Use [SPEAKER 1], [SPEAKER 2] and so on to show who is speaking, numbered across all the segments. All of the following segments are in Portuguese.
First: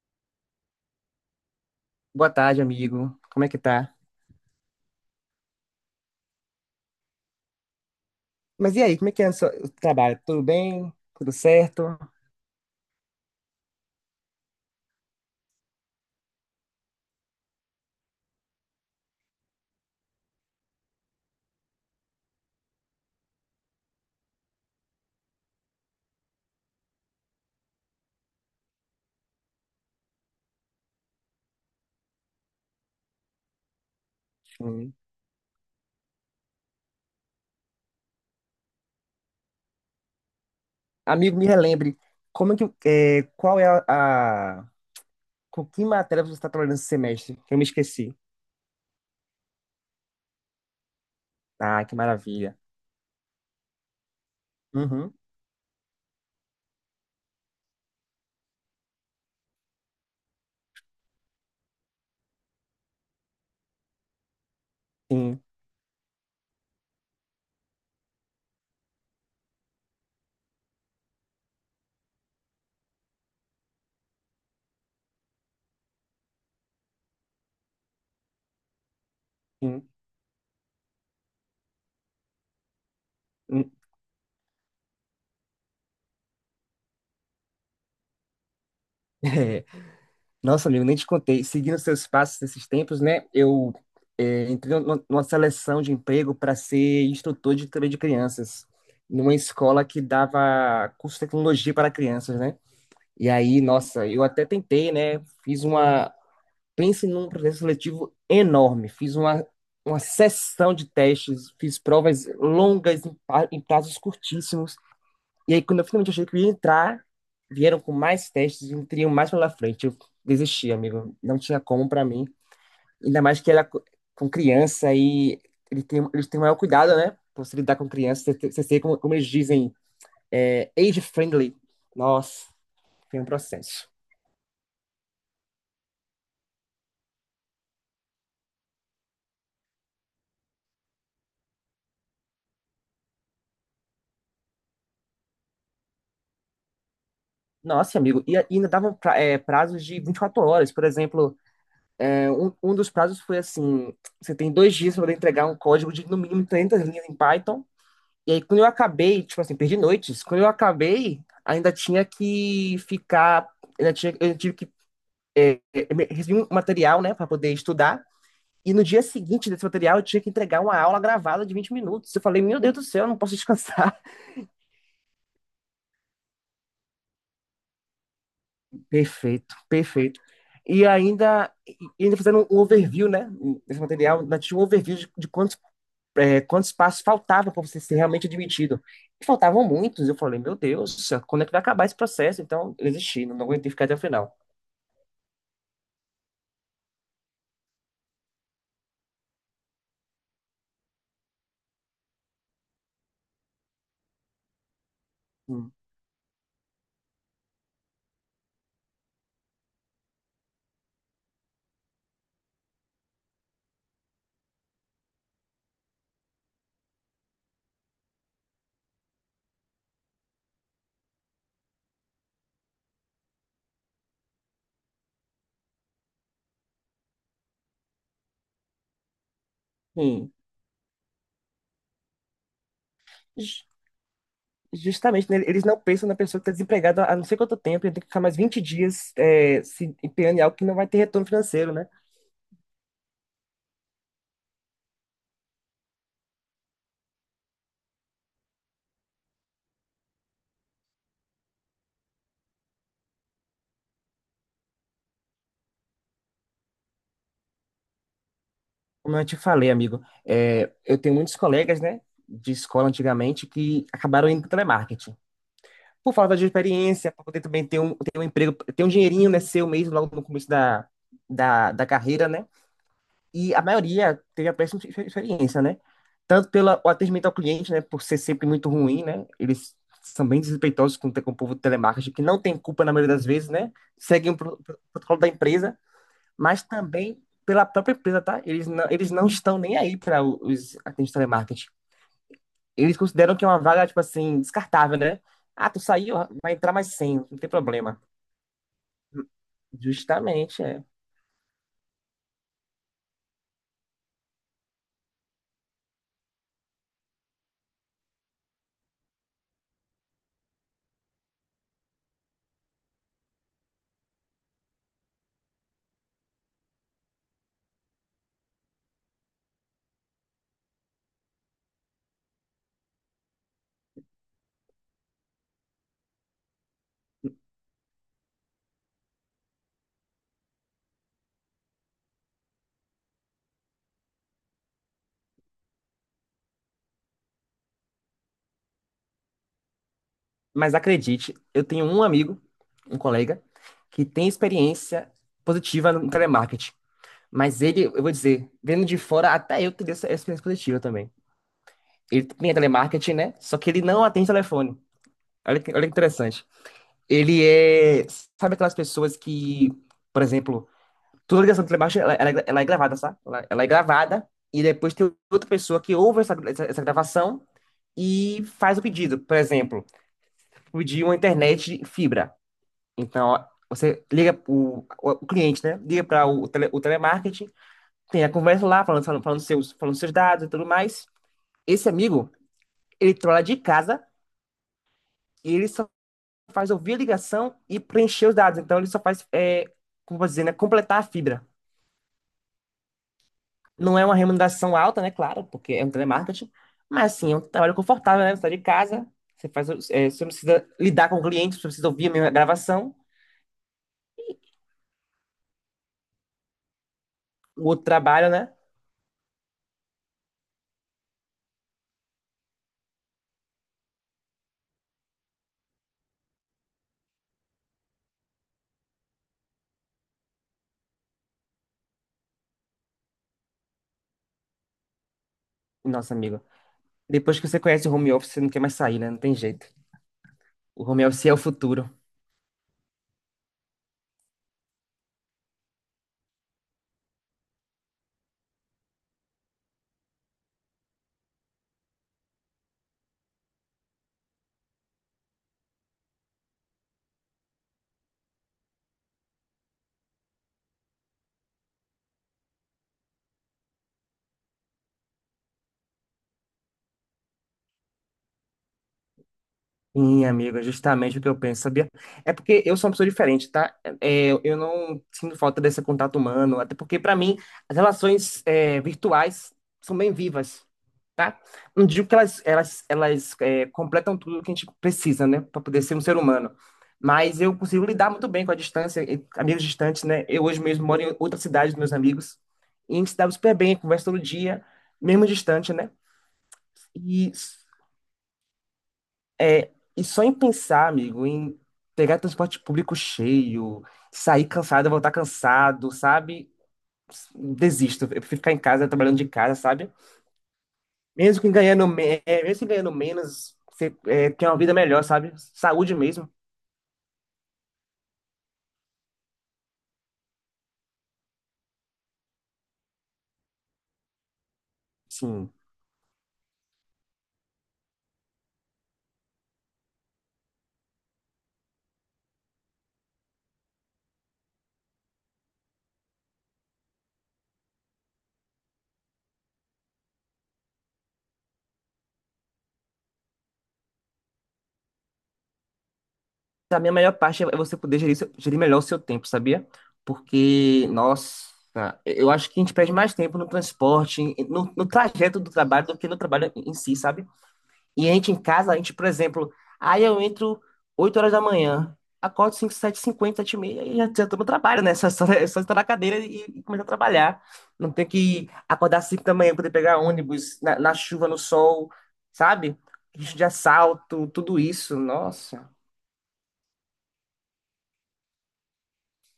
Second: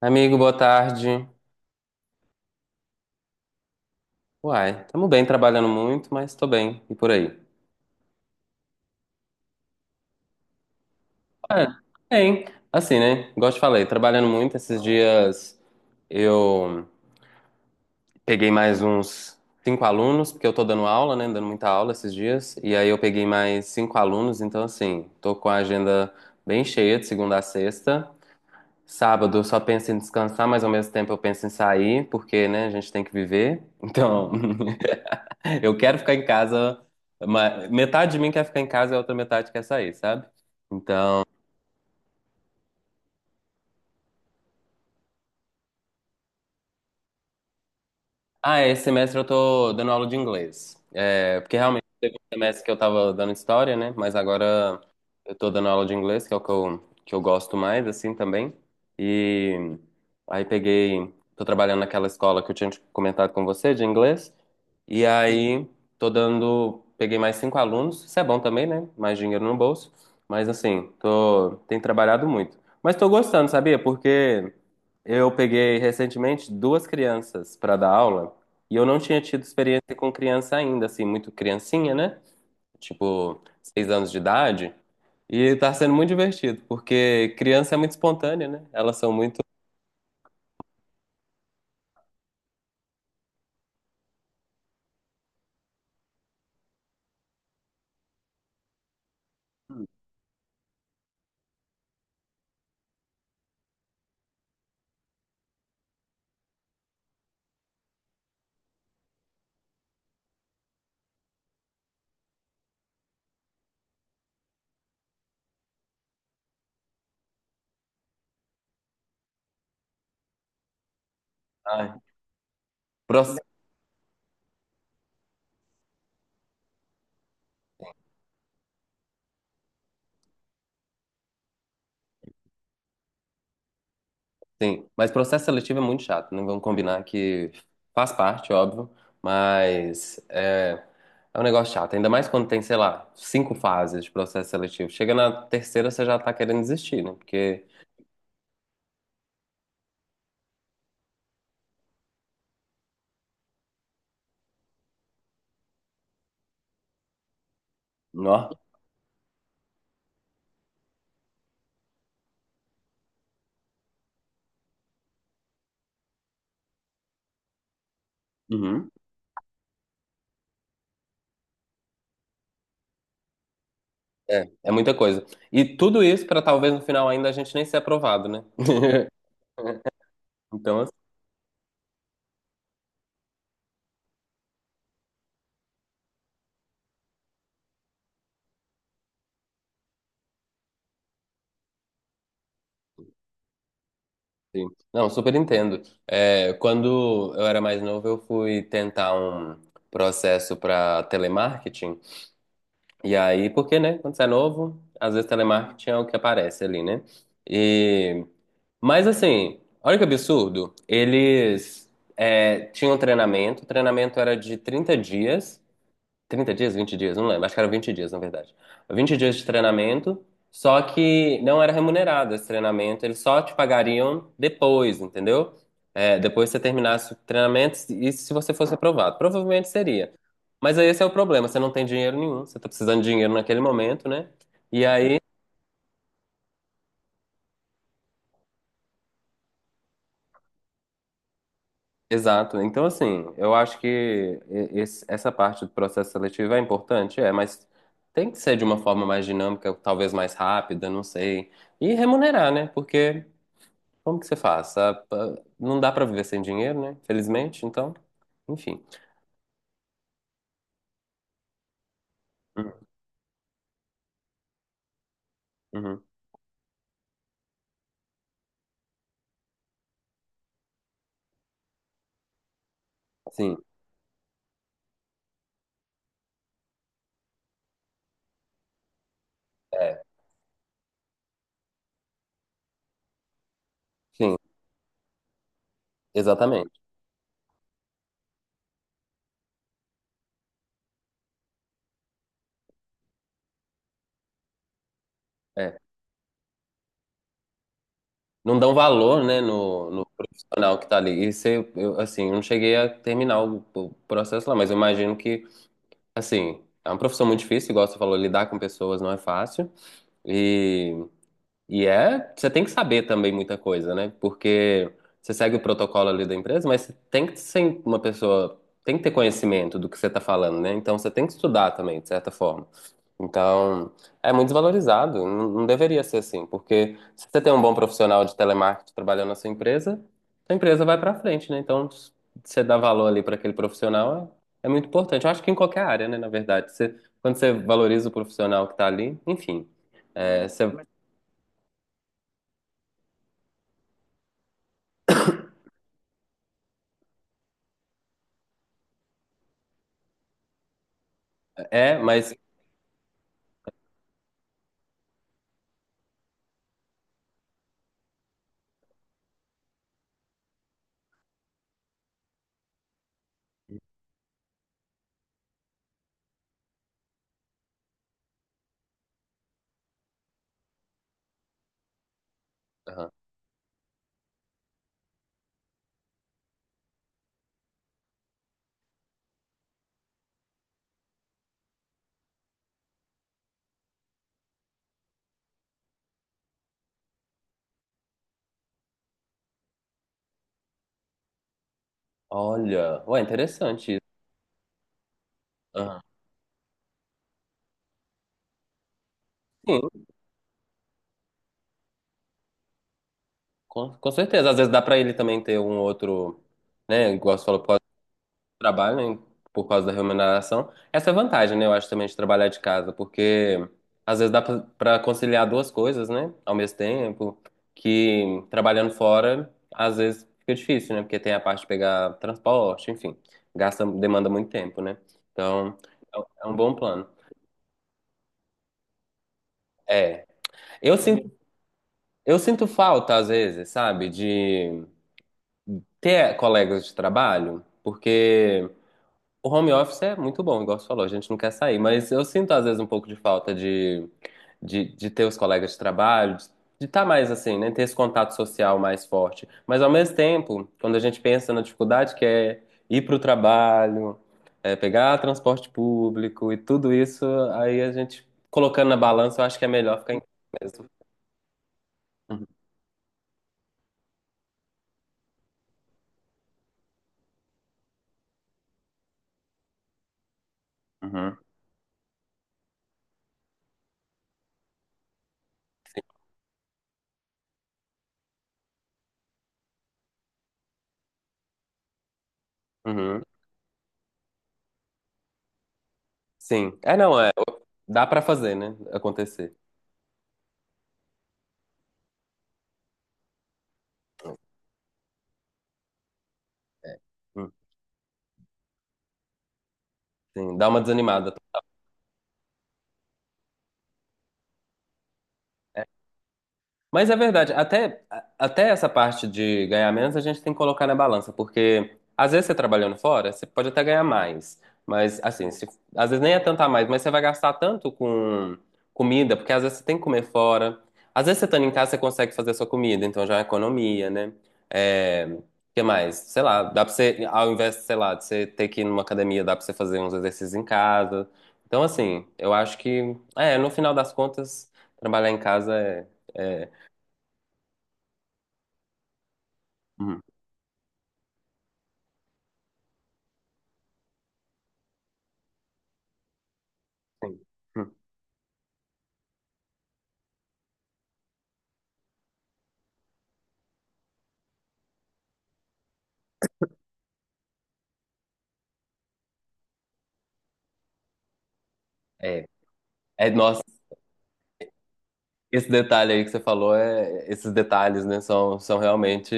[SPEAKER 1] Amigo, boa tarde.
[SPEAKER 2] Boa tarde, amigo. Como é que tá?
[SPEAKER 1] Uai, tamo bem, trabalhando muito, mas tô bem. E por aí?
[SPEAKER 2] Mas e aí, como é que é o trabalho? Tudo bem? Tudo
[SPEAKER 1] É,
[SPEAKER 2] certo?
[SPEAKER 1] bem. Assim, né? Igual te falei, trabalhando muito. Esses dias eu peguei mais uns cinco alunos, porque eu tô dando aula, né? Dando muita aula esses dias. E aí eu peguei mais cinco alunos, então assim, tô com a agenda bem cheia de segunda a sexta. Sábado eu só penso em descansar, mas ao mesmo tempo eu penso em sair, porque, né, a gente tem que viver. Então,
[SPEAKER 2] Hum.
[SPEAKER 1] eu quero ficar em casa, mas metade de mim quer ficar em casa e a outra metade quer sair, sabe? Então,
[SPEAKER 2] Amigo, me relembre, como é que, é, qual é com que matéria você está trabalhando esse semestre? Que eu me esqueci.
[SPEAKER 1] ah, esse semestre eu tô dando aula de inglês. É, porque realmente
[SPEAKER 2] Ah, que
[SPEAKER 1] teve um
[SPEAKER 2] maravilha.
[SPEAKER 1] semestre que eu tava dando história, né? Mas agora
[SPEAKER 2] Uhum.
[SPEAKER 1] eu tô dando aula de inglês, que é o que eu gosto mais, assim, também. E aí peguei, tô trabalhando naquela escola que eu tinha te comentado com você, de inglês. E
[SPEAKER 2] Sim,
[SPEAKER 1] aí tô dando, peguei mais cinco alunos. Isso é bom também, né? Mais dinheiro no bolso. Mas assim, tô, tenho trabalhado muito. Mas tô gostando, sabia? Porque eu peguei recentemente duas crianças para dar aula. E eu não tinha tido
[SPEAKER 2] sim.
[SPEAKER 1] experiência com criança ainda, assim, muito criancinha, né? Tipo,
[SPEAKER 2] Hum.
[SPEAKER 1] 6 anos de idade. E tá sendo muito divertido, porque criança é muito espontânea, né? Elas são muito.
[SPEAKER 2] É. Nossa, amigo, nem te contei. Seguindo seus passos nesses tempos, né? Eu entrei numa seleção de emprego para ser instrutor de também de crianças, numa escola que dava curso de tecnologia para crianças, né? E aí, nossa, eu até tentei, né? Fiz uma. Pense num processo seletivo enorme. Fiz uma sessão de testes, fiz provas longas em prazos curtíssimos. E aí, quando eu finalmente achei que eu ia entrar, vieram com mais testes e me teriam mais pela frente. Eu desisti, amigo. Não tinha como
[SPEAKER 1] Ai,
[SPEAKER 2] pra mim. Ainda mais
[SPEAKER 1] proce-
[SPEAKER 2] que com criança e eles têm o maior cuidado, né? Pra você lidar com criança, você sei como eles dizem, age friendly. Nossa, foi um processo.
[SPEAKER 1] sim, mas processo seletivo é muito chato, não vamos combinar que faz parte, óbvio, mas é um negócio chato, ainda mais quando tem, sei lá, cinco fases de processo seletivo. Chega na terceira, você já tá querendo desistir, né? Porque.
[SPEAKER 2] Nossa, amigo, e ainda davam prazos de 24 horas. Por exemplo, um dos prazos foi assim: você tem dois dias para entregar um código de no mínimo 300 linhas em Python. E aí,
[SPEAKER 1] Nó.
[SPEAKER 2] quando eu acabei, tipo assim, perdi noites. Quando eu acabei, ainda tinha que ficar. Ainda tinha, eu tive que recebi um material, né, para poder estudar. E no
[SPEAKER 1] Uhum.
[SPEAKER 2] dia seguinte desse material, eu tinha que entregar uma aula gravada de 20 minutos. Eu falei, meu Deus do céu, eu não posso descansar.
[SPEAKER 1] É, é muita coisa. E tudo isso para talvez no final ainda a gente nem ser aprovado, né?
[SPEAKER 2] Perfeito, perfeito.
[SPEAKER 1] Então,
[SPEAKER 2] E ainda, e ainda fazendo um overview, né? Nesse material, nós tínhamos um overview de quantos passos faltavam para você ser realmente admitido. E faltavam muitos. Eu falei, meu Deus, quando é que vai acabar esse processo? Então, eu desisti, não aguentei ficar até o final.
[SPEAKER 1] assim, não, super entendo. É, quando eu era mais novo, eu fui tentar um processo para telemarketing. E aí, porque, né? Quando você é novo, às vezes
[SPEAKER 2] Hum.
[SPEAKER 1] telemarketing é o que aparece ali, né? E mas assim, olha que absurdo. Eles tinham treinamento, o treinamento era de 30 dias, 20 dias, não lembro. Acho que eram 20 dias, na verdade. 20 dias de treinamento, só que não era remunerado esse treinamento, eles só te pagariam depois, entendeu? É, depois que você terminasse o treinamento e se você fosse aprovado. Provavelmente seria.
[SPEAKER 2] Hum.
[SPEAKER 1] Mas aí esse é o problema, você não tem dinheiro nenhum, você tá precisando de dinheiro naquele
[SPEAKER 2] Ju-
[SPEAKER 1] momento, né? E aí
[SPEAKER 2] Justamente, né, eles não pensam na pessoa que está desempregada há não sei quanto tempo, e tem que ficar mais 20 dias se empenhando em algo que não vai ter retorno financeiro, né?
[SPEAKER 1] exato. Então, assim, eu acho que essa parte do processo seletivo é importante, é, mas tem que ser de uma forma mais dinâmica, talvez mais rápida, não sei. E remunerar, né? Porque como que você faz? Não dá pra viver sem dinheiro, né? Felizmente, então, enfim.
[SPEAKER 2] Como eu te falei, amigo, eu tenho muitos colegas, né, de
[SPEAKER 1] Uhum.
[SPEAKER 2] escola antigamente que acabaram indo para telemarketing.
[SPEAKER 1] Uhum.
[SPEAKER 2] Por falta de experiência, para poder também ter um emprego, ter um dinheirinho, né, seu mesmo logo no começo da carreira, né? E
[SPEAKER 1] Sim,
[SPEAKER 2] a maioria teve a péssima experiência, né? Tanto pelo atendimento ao cliente, né, por ser sempre muito ruim, né? Eles
[SPEAKER 1] é,
[SPEAKER 2] são bem desrespeitosos com o povo do telemarketing, que não tem culpa na maioria das vezes, né? Seguem
[SPEAKER 1] sim,
[SPEAKER 2] o protocolo da empresa mas
[SPEAKER 1] exatamente.
[SPEAKER 2] também pela própria empresa, tá? Eles não estão nem aí para os atendentes de telemarketing. Eles consideram que é uma vaga, tipo assim, descartável, né? Ah,
[SPEAKER 1] É.
[SPEAKER 2] tu saiu, vai entrar mais 100, não tem problema.
[SPEAKER 1] Não dão valor, né, no
[SPEAKER 2] Justamente,
[SPEAKER 1] profissional
[SPEAKER 2] é.
[SPEAKER 1] que tá ali. E você, eu, assim, eu não cheguei a terminar o processo lá, mas eu imagino que assim, é uma profissão muito difícil, igual você falou, lidar com pessoas não é fácil. E e é, você tem que saber também muita coisa, né? Porque você segue o protocolo ali da empresa, mas você tem que ser uma pessoa, tem que ter conhecimento do que você está falando, né? Então você tem que estudar também, de certa forma. Então, é muito desvalorizado, não deveria ser assim, porque se você tem um bom profissional de telemarketing trabalhando na sua empresa, a empresa vai para frente, né? Então, se você dá valor ali para aquele profissional é, é muito importante. Eu acho que em qualquer área, né, na verdade, você, quando você valoriza o profissional que está ali, enfim, é, você
[SPEAKER 2] Mas acredite, eu tenho um amigo, um colega, que tem experiência positiva no telemarketing. Mas ele, eu vou dizer, vendo de fora, até eu teria essa experiência positiva também.
[SPEAKER 1] é,
[SPEAKER 2] Ele
[SPEAKER 1] mas.
[SPEAKER 2] tem telemarketing, né? Só que ele não atende telefone. Olha que interessante. Ele é. Sabe aquelas pessoas que, por exemplo, toda ligação de telemarketing ela é gravada, sabe? Ela é gravada e depois tem outra pessoa que ouve essa gravação e faz o pedido. Por exemplo, pedir uma internet de fibra.
[SPEAKER 1] Aham.
[SPEAKER 2] Então, ó, você liga o cliente, né? Liga para o telemarketing, tem a conversa lá, falando seus dados e tudo mais. Esse amigo, ele trola de casa e ele só faz ouvir a ligação e preencher os dados. Então ele só faz, como eu vou dizer, né, completar a fibra.
[SPEAKER 1] Olha, ué, interessante
[SPEAKER 2] Não
[SPEAKER 1] isso.
[SPEAKER 2] é uma remuneração alta, né? Claro, porque é um
[SPEAKER 1] Aham.
[SPEAKER 2] telemarketing, mas assim, é um trabalho confortável, né? Você está de casa, você faz,
[SPEAKER 1] Sim,
[SPEAKER 2] é, você não precisa lidar com o cliente, você precisa ouvir a minha gravação,
[SPEAKER 1] com certeza. Às vezes dá pra ele também ter um outro, né? Igual você falou,
[SPEAKER 2] o
[SPEAKER 1] por causa
[SPEAKER 2] outro
[SPEAKER 1] do
[SPEAKER 2] trabalho, né?
[SPEAKER 1] trabalho, né, por causa da remuneração. Essa é a vantagem, né? Eu acho também de trabalhar de casa, porque às vezes dá pra conciliar duas coisas, né? Ao mesmo tempo, que trabalhando fora, às vezes fica difícil, né? Porque tem a parte de pegar transporte, enfim, gasta, demanda muito tempo, né? Então,
[SPEAKER 2] Nossa,
[SPEAKER 1] é um
[SPEAKER 2] amigo,
[SPEAKER 1] bom plano.
[SPEAKER 2] depois que você conhece o home office, você não quer mais sair, né? Não tem jeito.
[SPEAKER 1] É.
[SPEAKER 2] O
[SPEAKER 1] Eu
[SPEAKER 2] home office
[SPEAKER 1] sinto
[SPEAKER 2] é o futuro.
[SPEAKER 1] Eu sinto falta, às vezes, sabe, de ter colegas de trabalho, porque o home office é muito bom, igual você falou, a gente não quer sair, mas eu sinto, às vezes, um pouco de falta de ter os colegas de trabalho, de estar mais assim, né, ter esse contato social mais forte. Mas, ao mesmo tempo, quando a gente pensa na dificuldade que é ir para o trabalho, é, pegar transporte público e tudo isso, aí a gente, colocando na balança, eu acho que é melhor ficar em
[SPEAKER 2] Sim, amigo, é
[SPEAKER 1] casa mesmo.
[SPEAKER 2] justamente o que eu penso, sabia? É
[SPEAKER 1] Uhum,
[SPEAKER 2] porque eu sou uma pessoa diferente, tá? É, eu não sinto falta desse contato humano, até porque, para mim, as relações virtuais são bem vivas, tá?
[SPEAKER 1] uhum,
[SPEAKER 2] Não digo que elas completam tudo que a gente precisa, né, para poder ser um ser humano. Mas eu consigo lidar muito bem com a distância, e amigos distantes, né? Eu hoje mesmo moro em outra cidade dos meus amigos, e a gente se
[SPEAKER 1] uhum.
[SPEAKER 2] dá super bem, conversa todo dia, mesmo distante, né?
[SPEAKER 1] Sim. É, não, é,
[SPEAKER 2] E
[SPEAKER 1] dá pra fazer, né? Acontecer.
[SPEAKER 2] é, e só em pensar, amigo, em pegar transporte público cheio, sair cansado, voltar cansado, sabe?
[SPEAKER 1] Hum,
[SPEAKER 2] Desisto. Eu prefiro ficar em casa, trabalhando de casa, sabe?
[SPEAKER 1] Sim, dá uma desanimada.
[SPEAKER 2] Mesmo que ganhando menos, você tem uma vida melhor, sabe? Saúde mesmo.
[SPEAKER 1] Mas é verdade, até, até essa parte de ganhar menos a gente tem que colocar na balança, porque às vezes você trabalhando fora, você pode até ganhar mais, mas assim,
[SPEAKER 2] Sim.
[SPEAKER 1] às vezes nem é tanto a mais, mas você vai gastar tanto com comida, porque às vezes você tem que comer fora, às vezes você estando em casa você consegue fazer a sua comida, então já é uma economia, né? É, o que mais? Sei lá, dá pra você, ao invés, sei lá, de você ter que ir numa academia, dá pra você fazer uns exercícios em casa. Então assim, eu acho que, é, no final das contas, trabalhar em casa é é
[SPEAKER 2] A minha melhor parte é você poder gerir melhor o seu tempo, sabia?
[SPEAKER 1] uhum,
[SPEAKER 2] Porque, nossa, eu acho que a gente perde mais tempo no transporte, no trajeto do trabalho, do que no trabalho em si, sabe?
[SPEAKER 1] sim. Uhum.
[SPEAKER 2] E a gente em casa, a gente, por exemplo, aí eu entro 8 horas da manhã, acordo 5 7 50 7 e meia, e já tô no trabalho, né? É só estar na cadeira e começar a trabalhar. Não tem que acordar 5 da manhã, poder pegar ônibus na chuva, no sol,
[SPEAKER 1] É,
[SPEAKER 2] sabe?
[SPEAKER 1] é,
[SPEAKER 2] Risco de
[SPEAKER 1] nossa,
[SPEAKER 2] assalto, tudo isso, nossa.
[SPEAKER 1] esse detalhe aí que você falou, é, esses detalhes, né, são, são realmente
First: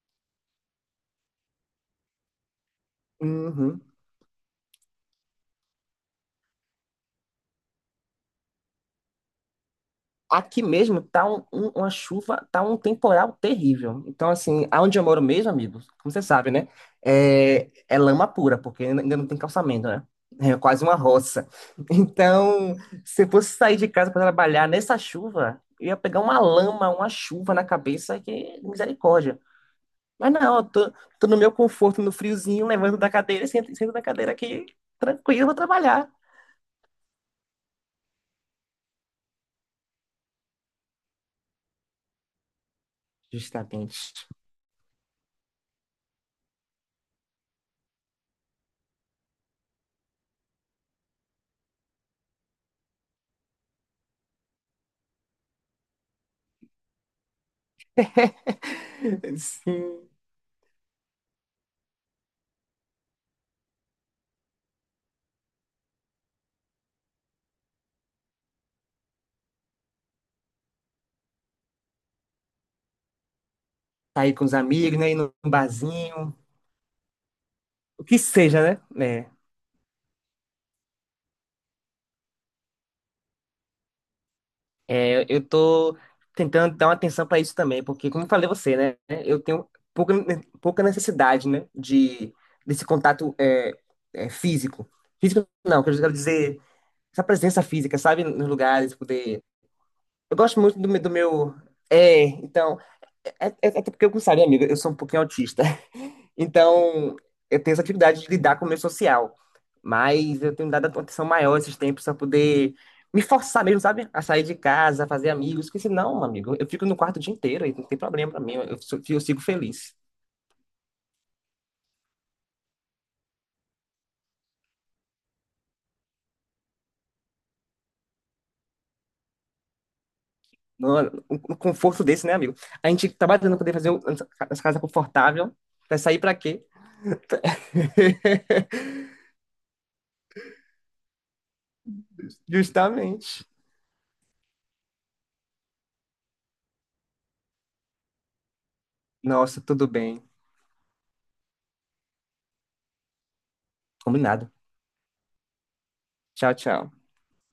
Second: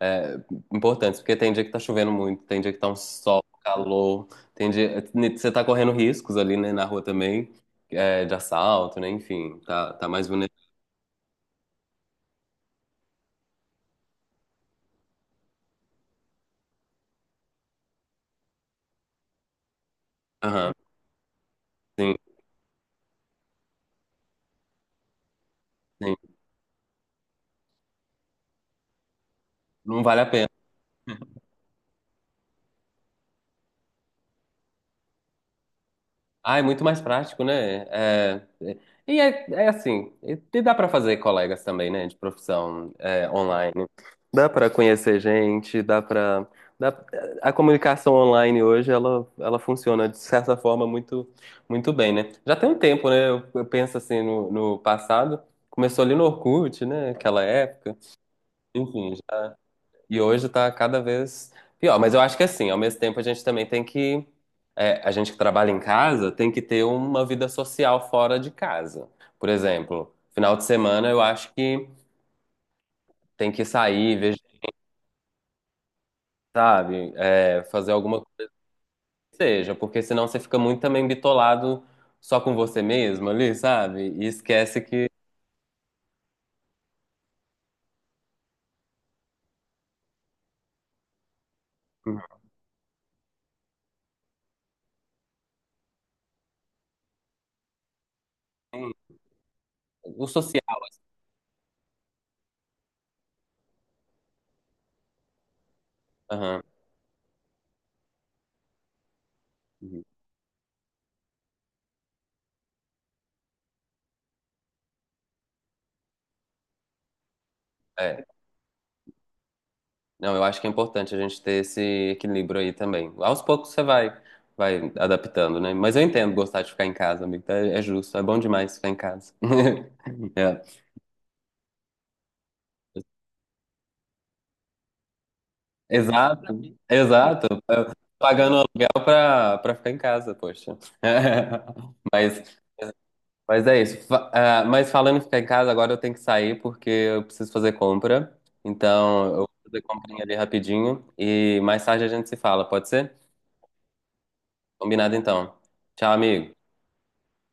[SPEAKER 1] é, importantes, porque tem dia que tá chovendo muito, tem dia que tá um sol, um
[SPEAKER 2] Uhum.
[SPEAKER 1] calor, tem dia, você tá correndo riscos ali, né, na rua também, é, de assalto, né, enfim, tá, tá mais vulnerável.
[SPEAKER 2] Aqui mesmo tá uma chuva, tá um temporal terrível. Então, assim, aonde eu moro mesmo, amigo, como você sabe, né? É lama pura, porque ainda não tem calçamento, né? É
[SPEAKER 1] Aham,
[SPEAKER 2] quase uma roça.
[SPEAKER 1] sim,
[SPEAKER 2] Então, se eu fosse sair de casa para trabalhar nessa chuva, eu ia pegar
[SPEAKER 1] sim.
[SPEAKER 2] uma lama, uma chuva na cabeça, que misericórdia.
[SPEAKER 1] Não vale a
[SPEAKER 2] Mas
[SPEAKER 1] pena.
[SPEAKER 2] não, eu tô no meu conforto, no friozinho, levando da cadeira, sento na cadeira aqui, tranquilo, vou trabalhar.
[SPEAKER 1] Ah, é muito mais prático, né? E é, é assim, e dá para fazer colegas também, né? De profissão é, online.
[SPEAKER 2] Justamente.
[SPEAKER 1] Dá para conhecer gente, dá para dá, a comunicação online hoje ela funciona de certa forma muito bem, né? Já tem um tempo, né? Eu penso assim no passado, começou ali no Orkut, né? Aquela época. Enfim,
[SPEAKER 2] Sim.
[SPEAKER 1] e hoje tá cada vez pior. Mas eu acho que assim, ao mesmo tempo a gente também tem que. É, a gente que trabalha em casa tem que ter uma vida social fora de casa. Por exemplo, final de semana eu acho que tem que sair,
[SPEAKER 2] Sair
[SPEAKER 1] ver,
[SPEAKER 2] com os amigos, né? Ir num barzinho,
[SPEAKER 1] sabe? É, fazer
[SPEAKER 2] o que
[SPEAKER 1] alguma coisa
[SPEAKER 2] seja, né?
[SPEAKER 1] que seja, porque senão você fica muito também bitolado só com você mesmo ali, sabe? E esquece que.
[SPEAKER 2] É, é, eu tô tentando dar uma atenção para isso também, porque, como eu falei a você, né? Eu tenho pouca, pouca necessidade, né? Desse contato físico. Físico não, que eu quero dizer, essa presença física, sabe? Nos
[SPEAKER 1] Uhum.
[SPEAKER 2] lugares, poder...
[SPEAKER 1] O
[SPEAKER 2] Eu gosto
[SPEAKER 1] social.
[SPEAKER 2] muito do meu... É, então, até porque eu gostaria, amigo, eu sou um pouquinho autista.
[SPEAKER 1] Aham.
[SPEAKER 2] Então, eu tenho essa dificuldade de lidar com o meio social.
[SPEAKER 1] Uhum.
[SPEAKER 2] Mas eu tenho dado atenção maior esses tempos para poder me forçar mesmo, sabe? A sair de casa, a fazer amigos. Porque senão, meu amigo, eu fico no quarto o dia inteiro e não tem
[SPEAKER 1] É.
[SPEAKER 2] problema para mim. Eu sigo feliz.
[SPEAKER 1] Não, eu acho que é importante a gente ter esse equilíbrio aí também. Aos poucos você vai, vai adaptando, né? Mas eu entendo gostar de ficar em casa, amigo. Tá? É justo, é bom demais ficar em casa. É.
[SPEAKER 2] No, um conforto desse, né, amigo? A gente tá batendo poder fazer essa casa confortável. Vai sair para
[SPEAKER 1] Exato,
[SPEAKER 2] quê?
[SPEAKER 1] exato. É, pagando aluguel pra ficar em casa, poxa. Mas,
[SPEAKER 2] Justamente.
[SPEAKER 1] mas é isso. Mas falando em ficar em casa, agora eu tenho que sair porque eu preciso fazer compra. Então, eu vou
[SPEAKER 2] Nossa,
[SPEAKER 1] fazer
[SPEAKER 2] tudo
[SPEAKER 1] comprinha
[SPEAKER 2] bem.
[SPEAKER 1] ali rapidinho e mais tarde a gente se fala, pode ser?
[SPEAKER 2] Combinado.
[SPEAKER 1] Combinado então. Tchau,
[SPEAKER 2] Tchau,
[SPEAKER 1] amigo.
[SPEAKER 2] tchau.